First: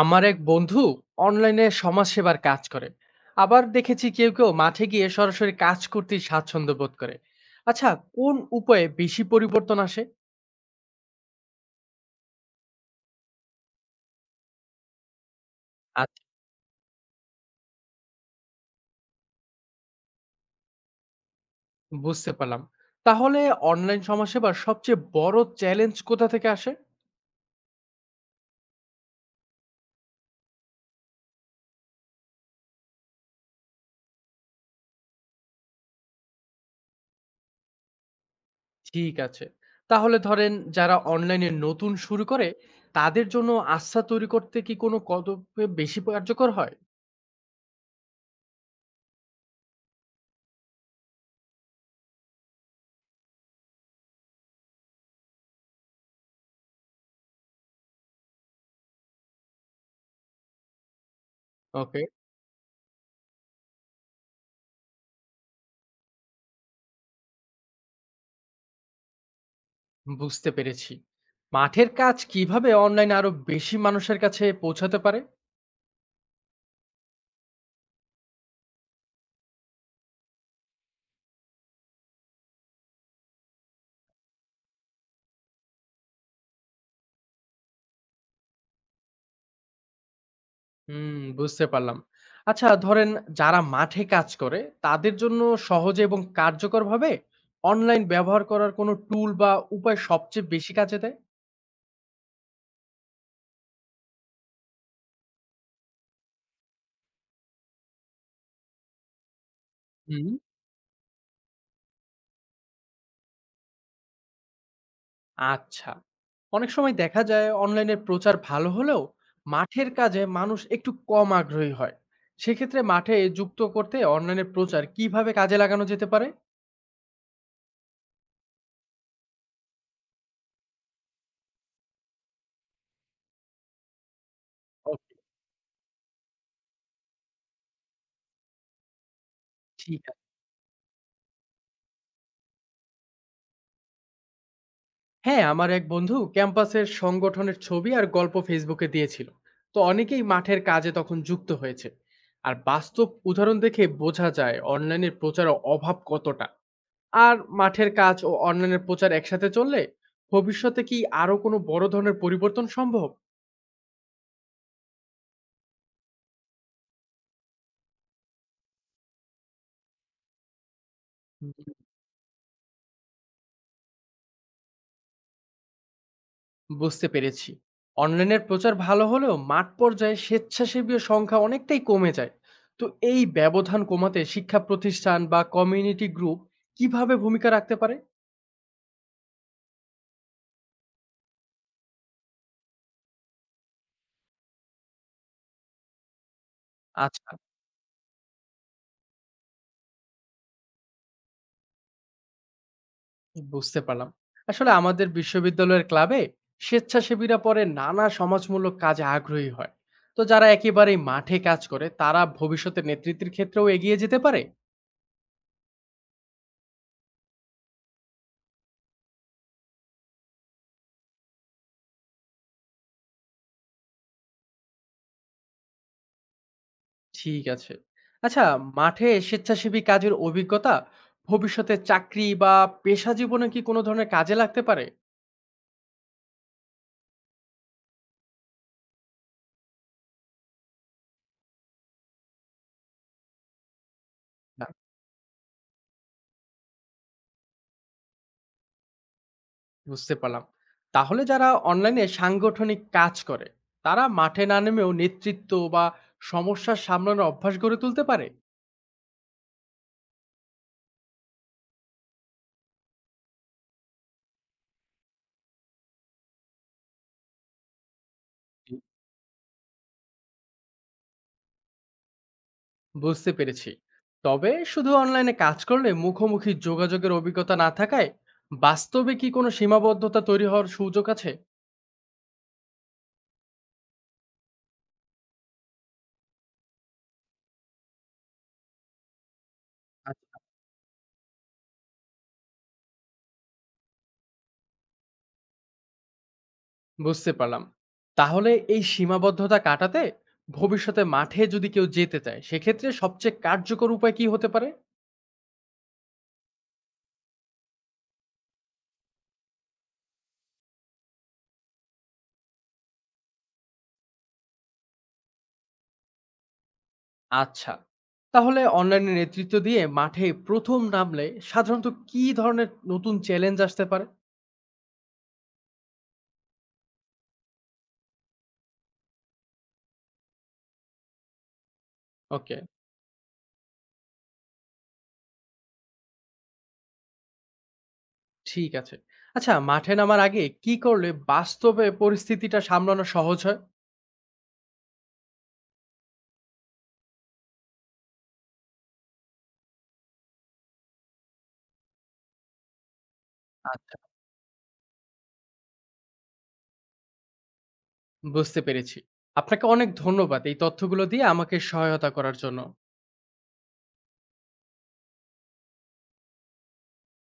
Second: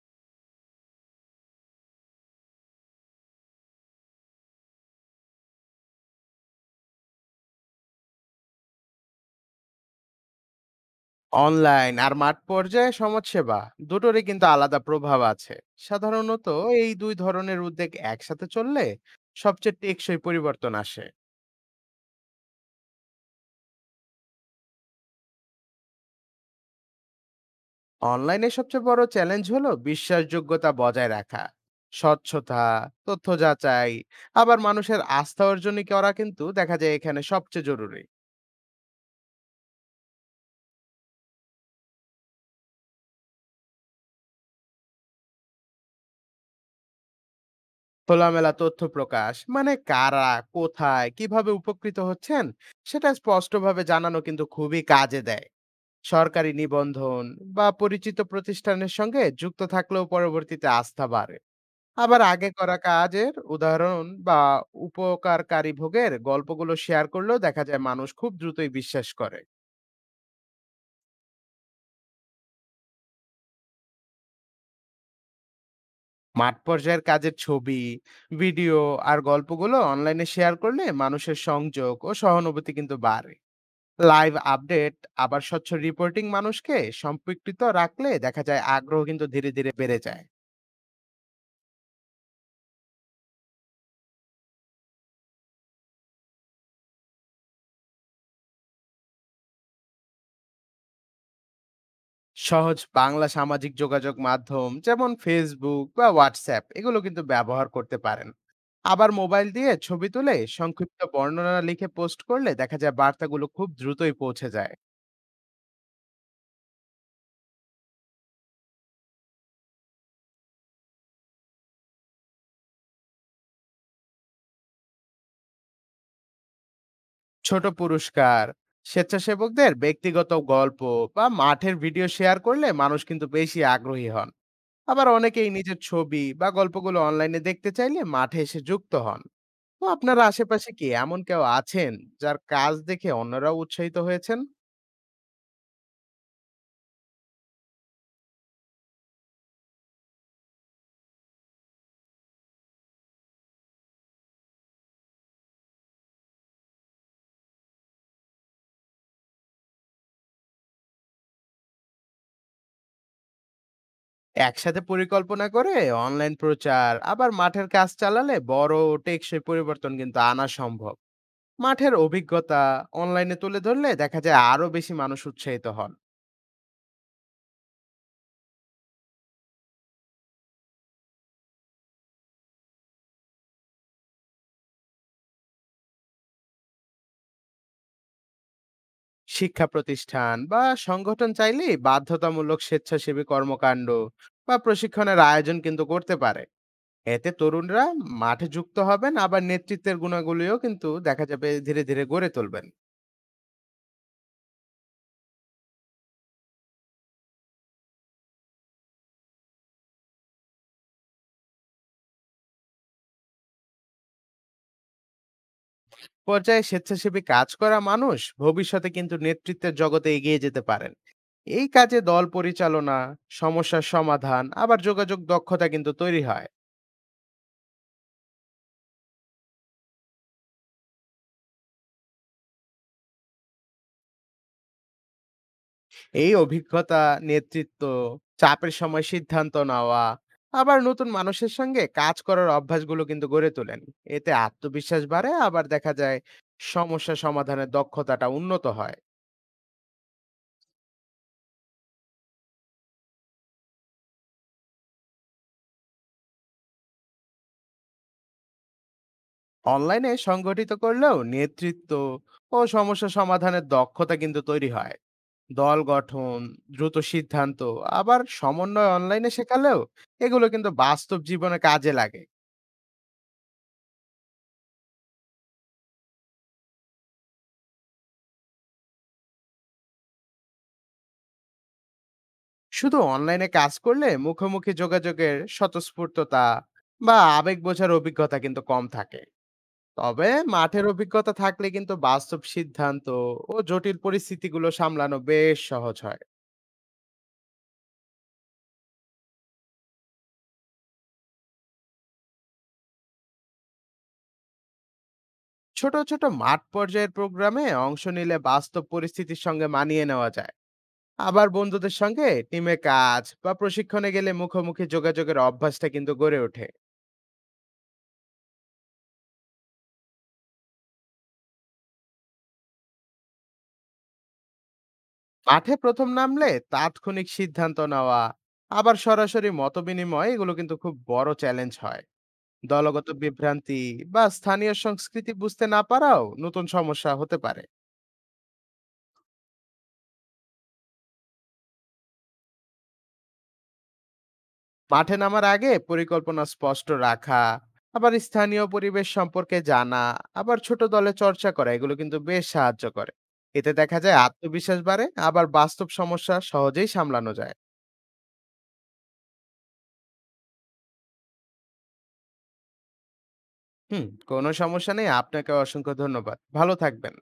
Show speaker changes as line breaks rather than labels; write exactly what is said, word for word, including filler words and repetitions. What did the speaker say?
আমার এক বন্ধু অনলাইনে সমাজসেবার কাজ করে, আবার দেখেছি কেউ কেউ মাঠে গিয়ে সরাসরি কাজ করতে স্বাচ্ছন্দ্য বোধ করে। আচ্ছা, কোন উপায়ে বেশি পরিবর্তন আসে?
অনলাইন আর মাঠ পর্যায়ে সমাজসেবা দুটোরই কিন্তু আলাদা প্রভাব আছে
আচ্ছা,
সাধারণত। এই দুই ধরনের উদ্যোগ একসাথে চললে সবচেয়ে টেকসই পরিবর্তন আসে।
বুঝতে পারলাম। তাহলে অনলাইন সমাজসেবার সবচেয়ে বড় চ্যালেঞ্জ কোথা থেকে আসে?
অনলাইনে সবচেয়ে বড় চ্যালেঞ্জ হলো বিশ্বাসযোগ্যতা বজায় রাখা, স্বচ্ছতা, তথ্য যাচাই, আবার মানুষের আস্থা অর্জন করা কিন্তু দেখা যায় এখানে সবচেয়ে জরুরি।
ঠিক আছে, তাহলে ধরেন যারা অনলাইনে নতুন শুরু করে তাদের জন্য আস্থা তৈরি করতে কি কোনো কত বেশি কার্যকর হয়?
খোলামেলা তথ্য প্রকাশ মানে কারা, কোথায়, কিভাবে উপকৃত হচ্ছেন, সেটা স্পষ্টভাবে জানানো কিন্তু খুবই কাজে দেয়। সরকারি নিবন্ধন বা পরিচিত প্রতিষ্ঠানের সঙ্গে যুক্ত থাকলেও পরবর্তীতে আস্থা বাড়ে।
ওকে।
আবার আগে করা কাজের উদাহরণ বা উপকারকারী ভোগের গল্পগুলো শেয়ার করলেও দেখা যায় মানুষ খুব দ্রুতই বিশ্বাস করে।
বুঝতে পেরেছি। মাঠের কাজ কিভাবে অনলাইনে আরো বেশি মানুষের কাছে পৌঁছাতে পারে?
মাঠ পর্যায়ের কাজের ছবি, ভিডিও আর গল্পগুলো অনলাইনে শেয়ার করলে মানুষের সংযোগ ও সহানুভূতি কিন্তু বাড়ে। লাইভ আপডেট আবার স্বচ্ছ রিপোর্টিং মানুষকে সম্পৃক্ত রাখলে দেখা যায় আগ্রহ কিন্তু ধীরে ধীরে বেড়ে যায়।
হুম, বুঝতে পারলাম। আচ্ছা, ধরেন যারা মাঠে কাজ করে তাদের জন্য সহজে এবং কার্যকরভাবে অনলাইন ব্যবহার করার কোনো টুল বা উপায় সবচেয়ে বেশি কাজে দেয়?
সহজ বাংলা সামাজিক যোগাযোগ মাধ্যম যেমন ফেসবুক বা হোয়াটসঅ্যাপ এগুলো কিন্তু ব্যবহার করতে পারেন। আবার মোবাইল দিয়ে ছবি
হুম
তুলে সংক্ষিপ্ত বর্ণনা লিখে পোস্ট করলে দেখা যায় বার্তাগুলো খুব দ্রুতই পৌঁছে যায়।
আচ্ছা। অনেক সময় দেখা যায় অনলাইনের প্রচার ভালো হলেও মাঠের কাজে মানুষ একটু কম আগ্রহী হয়। সেক্ষেত্রে মাঠে যুক্ত করতে অনলাইনের প্রচার কিভাবে কাজে লাগানো যেতে পারে?
ছোট পুরস্কার, স্বেচ্ছাসেবকদের ব্যক্তিগত গল্প বা মাঠের ভিডিও শেয়ার করলে মানুষ কিন্তু বেশি আগ্রহী হন। আবার
ওকে, ঠিক
অনেকেই নিজের ছবি বা গল্পগুলো অনলাইনে দেখতে চাইলে মাঠে এসে যুক্ত হন। তো
আছে।
আপনার আশেপাশে কি এমন কেউ আছেন যার কাজ দেখে অন্যরাও উৎসাহিত হয়েছেন?
হ্যাঁ, আমার এক বন্ধু ক্যাম্পাসের সংগঠনের ছবি আর গল্প ফেসবুকে দিয়েছিল। তো অনেকেই মাঠের কাজে তখন যুক্ত হয়েছে। আর বাস্তব উদাহরণ দেখে বোঝা যায় অনলাইনের প্রচারের অভাব কতটা। আর মাঠের কাজ ও অনলাইনের প্রচার একসাথে চললে ভবিষ্যতে কি আরো কোনো বড় ধরনের পরিবর্তন সম্ভব?
একসাথে পরিকল্পনা করে অনলাইন প্রচার আবার মাঠের কাজ চালালে বড় ও টেকসই পরিবর্তন কিন্তু আনা সম্ভব। মাঠের অভিজ্ঞতা অনলাইনে তুলে ধরলে দেখা যায় আরো বেশি মানুষ উৎসাহিত হন।
বুঝতে পেরেছি। অনলাইনের প্রচার ভালো হলেও মাঠ পর্যায়ে স্বেচ্ছাসেবীর সংখ্যা অনেকটাই কমে যায়। তো এই ব্যবধান কমাতে শিক্ষা প্রতিষ্ঠান বা কমিউনিটি গ্রুপ কিভাবে ভূমিকা রাখতে পারে?
শিক্ষা প্রতিষ্ঠান বা সংগঠন চাইলেই বাধ্যতামূলক স্বেচ্ছাসেবী কর্মকাণ্ড বা প্রশিক্ষণের আয়োজন কিন্তু করতে পারে। এতে
আচ্ছা,
তরুণরা মাঠে যুক্ত হবেন, আবার নেতৃত্বের গুণাগুলিও কিন্তু দেখা যাবে ধীরে ধীরে গড়ে তুলবেন।
বুঝতে পারলাম। আসলে আমাদের বিশ্ববিদ্যালয়ের ক্লাবে স্বেচ্ছাসেবীরা পরে নানা সমাজমূলক কাজে আগ্রহী হয়। তো যারা একেবারেই মাঠে কাজ করে তারা ভবিষ্যতে নেতৃত্বের ক্ষেত্রেও এগিয়ে যেতে পারে?
পর্যায়ে স্বেচ্ছাসেবী কাজ করা মানুষ ভবিষ্যতে কিন্তু নেতৃত্বের জগতে এগিয়ে যেতে পারেন। এই কাজে দল পরিচালনা, সমস্যার সমাধান আবার যোগাযোগ দক্ষতা কিন্তু তৈরি হয়।
ঠিক আছে। আচ্ছা, মাঠে স্বেচ্ছাসেবী কাজের অভিজ্ঞতা ভবিষ্যতে চাকরি বা পেশা জীবনে কি কোনো ধরনের কাজে লাগতে পারে?
এই অভিজ্ঞতা নেতৃত্ব, চাপের সময় সিদ্ধান্ত নেওয়া আবার নতুন মানুষের সঙ্গে কাজ করার অভ্যাসগুলো কিন্তু গড়ে তোলেন। এতে
না,
আত্মবিশ্বাস বাড়ে, আবার দেখা যায় সমস্যা সমাধানের দক্ষতাটা উন্নত হয়।
বুঝতে পারলাম। তাহলে যারা অনলাইনে সাংগঠনিক কাজ করে তারা মাঠে না নেমেও নেতৃত্ব বা সমস্যা সামলানোর অভ্যাস গড়ে তুলতে পারে?
অনলাইনে সংগঠিত করলেও নেতৃত্ব ও সমস্যা সমাধানের দক্ষতা কিন্তু তৈরি হয়। দল গঠন, দ্রুত সিদ্ধান্ত আবার সমন্বয় অনলাইনে শেখালেও এগুলো কিন্তু বাস্তব জীবনে কাজে লাগে।
বুঝতে পেরেছি। তবে শুধু অনলাইনে কাজ করলে মুখোমুখি যোগাযোগের অভিজ্ঞতা না থাকায় বাস্তবে কি কোনো সীমাবদ্ধতা তৈরি হওয়ার সুযোগ আছে?
শুধু অনলাইনে কাজ করলে মুখোমুখি যোগাযোগের স্বতঃস্ফূর্ততা বা আবেগ বোঝার অভিজ্ঞতা কিন্তু কম থাকে। তবে
আচ্ছা,
মাঠের অভিজ্ঞতা থাকলে কিন্তু বাস্তব সিদ্ধান্ত ও জটিল পরিস্থিতিগুলো সামলানো বেশ সহজ হয়।
বুঝতে পারলাম। তাহলে এই সীমাবদ্ধতা কাটাতে ভবিষ্যতে মাঠে যদি কেউ যেতে চায় সেক্ষেত্রে সবচেয়ে কার্যকর উপায় কি হতে পারে?
ছোট, ছোট মাঠ পর্যায়ের প্রোগ্রামে অংশ নিলে বাস্তব পরিস্থিতির সঙ্গে মানিয়ে নেওয়া যায়। আবার বন্ধুদের সঙ্গে টিমে কাজ বা প্রশিক্ষণে গেলে মুখোমুখি যোগাযোগের অভ্যাসটা কিন্তু গড়ে ওঠে।
আচ্ছা, তাহলে অনলাইনে নেতৃত্ব দিয়ে মাঠে প্রথম নামলে সাধারণত কি ধরনের নতুন চ্যালেঞ্জ আসতে পারে?
মাঠে প্রথম নামলে তাৎক্ষণিক সিদ্ধান্ত নেওয়া আবার সরাসরি মতবিনিময় এগুলো কিন্তু খুব বড় চ্যালেঞ্জ হয়।
ওকে,
দলগত বিভ্রান্তি বা স্থানীয় সংস্কৃতি বুঝতে না পারাও নতুন সমস্যা হতে পারে।
ঠিক আছে। আচ্ছা, মাঠে নামার আগে কি করলে বাস্তবে পরিস্থিতিটা সামলানো সহজ হয়?
মাঠে নামার আগে পরিকল্পনা স্পষ্ট রাখা, আবার স্থানীয় পরিবেশ সম্পর্কে জানা, আবার ছোট দলে চর্চা করা এগুলো কিন্তু বেশ সাহায্য করে। এতে
আচ্ছা,
দেখা যায় আত্মবিশ্বাস বাড়ে, আবার বাস্তব সমস্যা সহজেই সামলানো যায়।
বুঝতে পেরেছি। আপনাকে অনেক ধন্যবাদ এই তথ্যগুলো দিয়ে আমাকে সহায়তা করার জন্য।
হুম, কোনো সমস্যা নেই। আপনাকে অসংখ্য ধন্যবাদ, ভালো থাকবেন।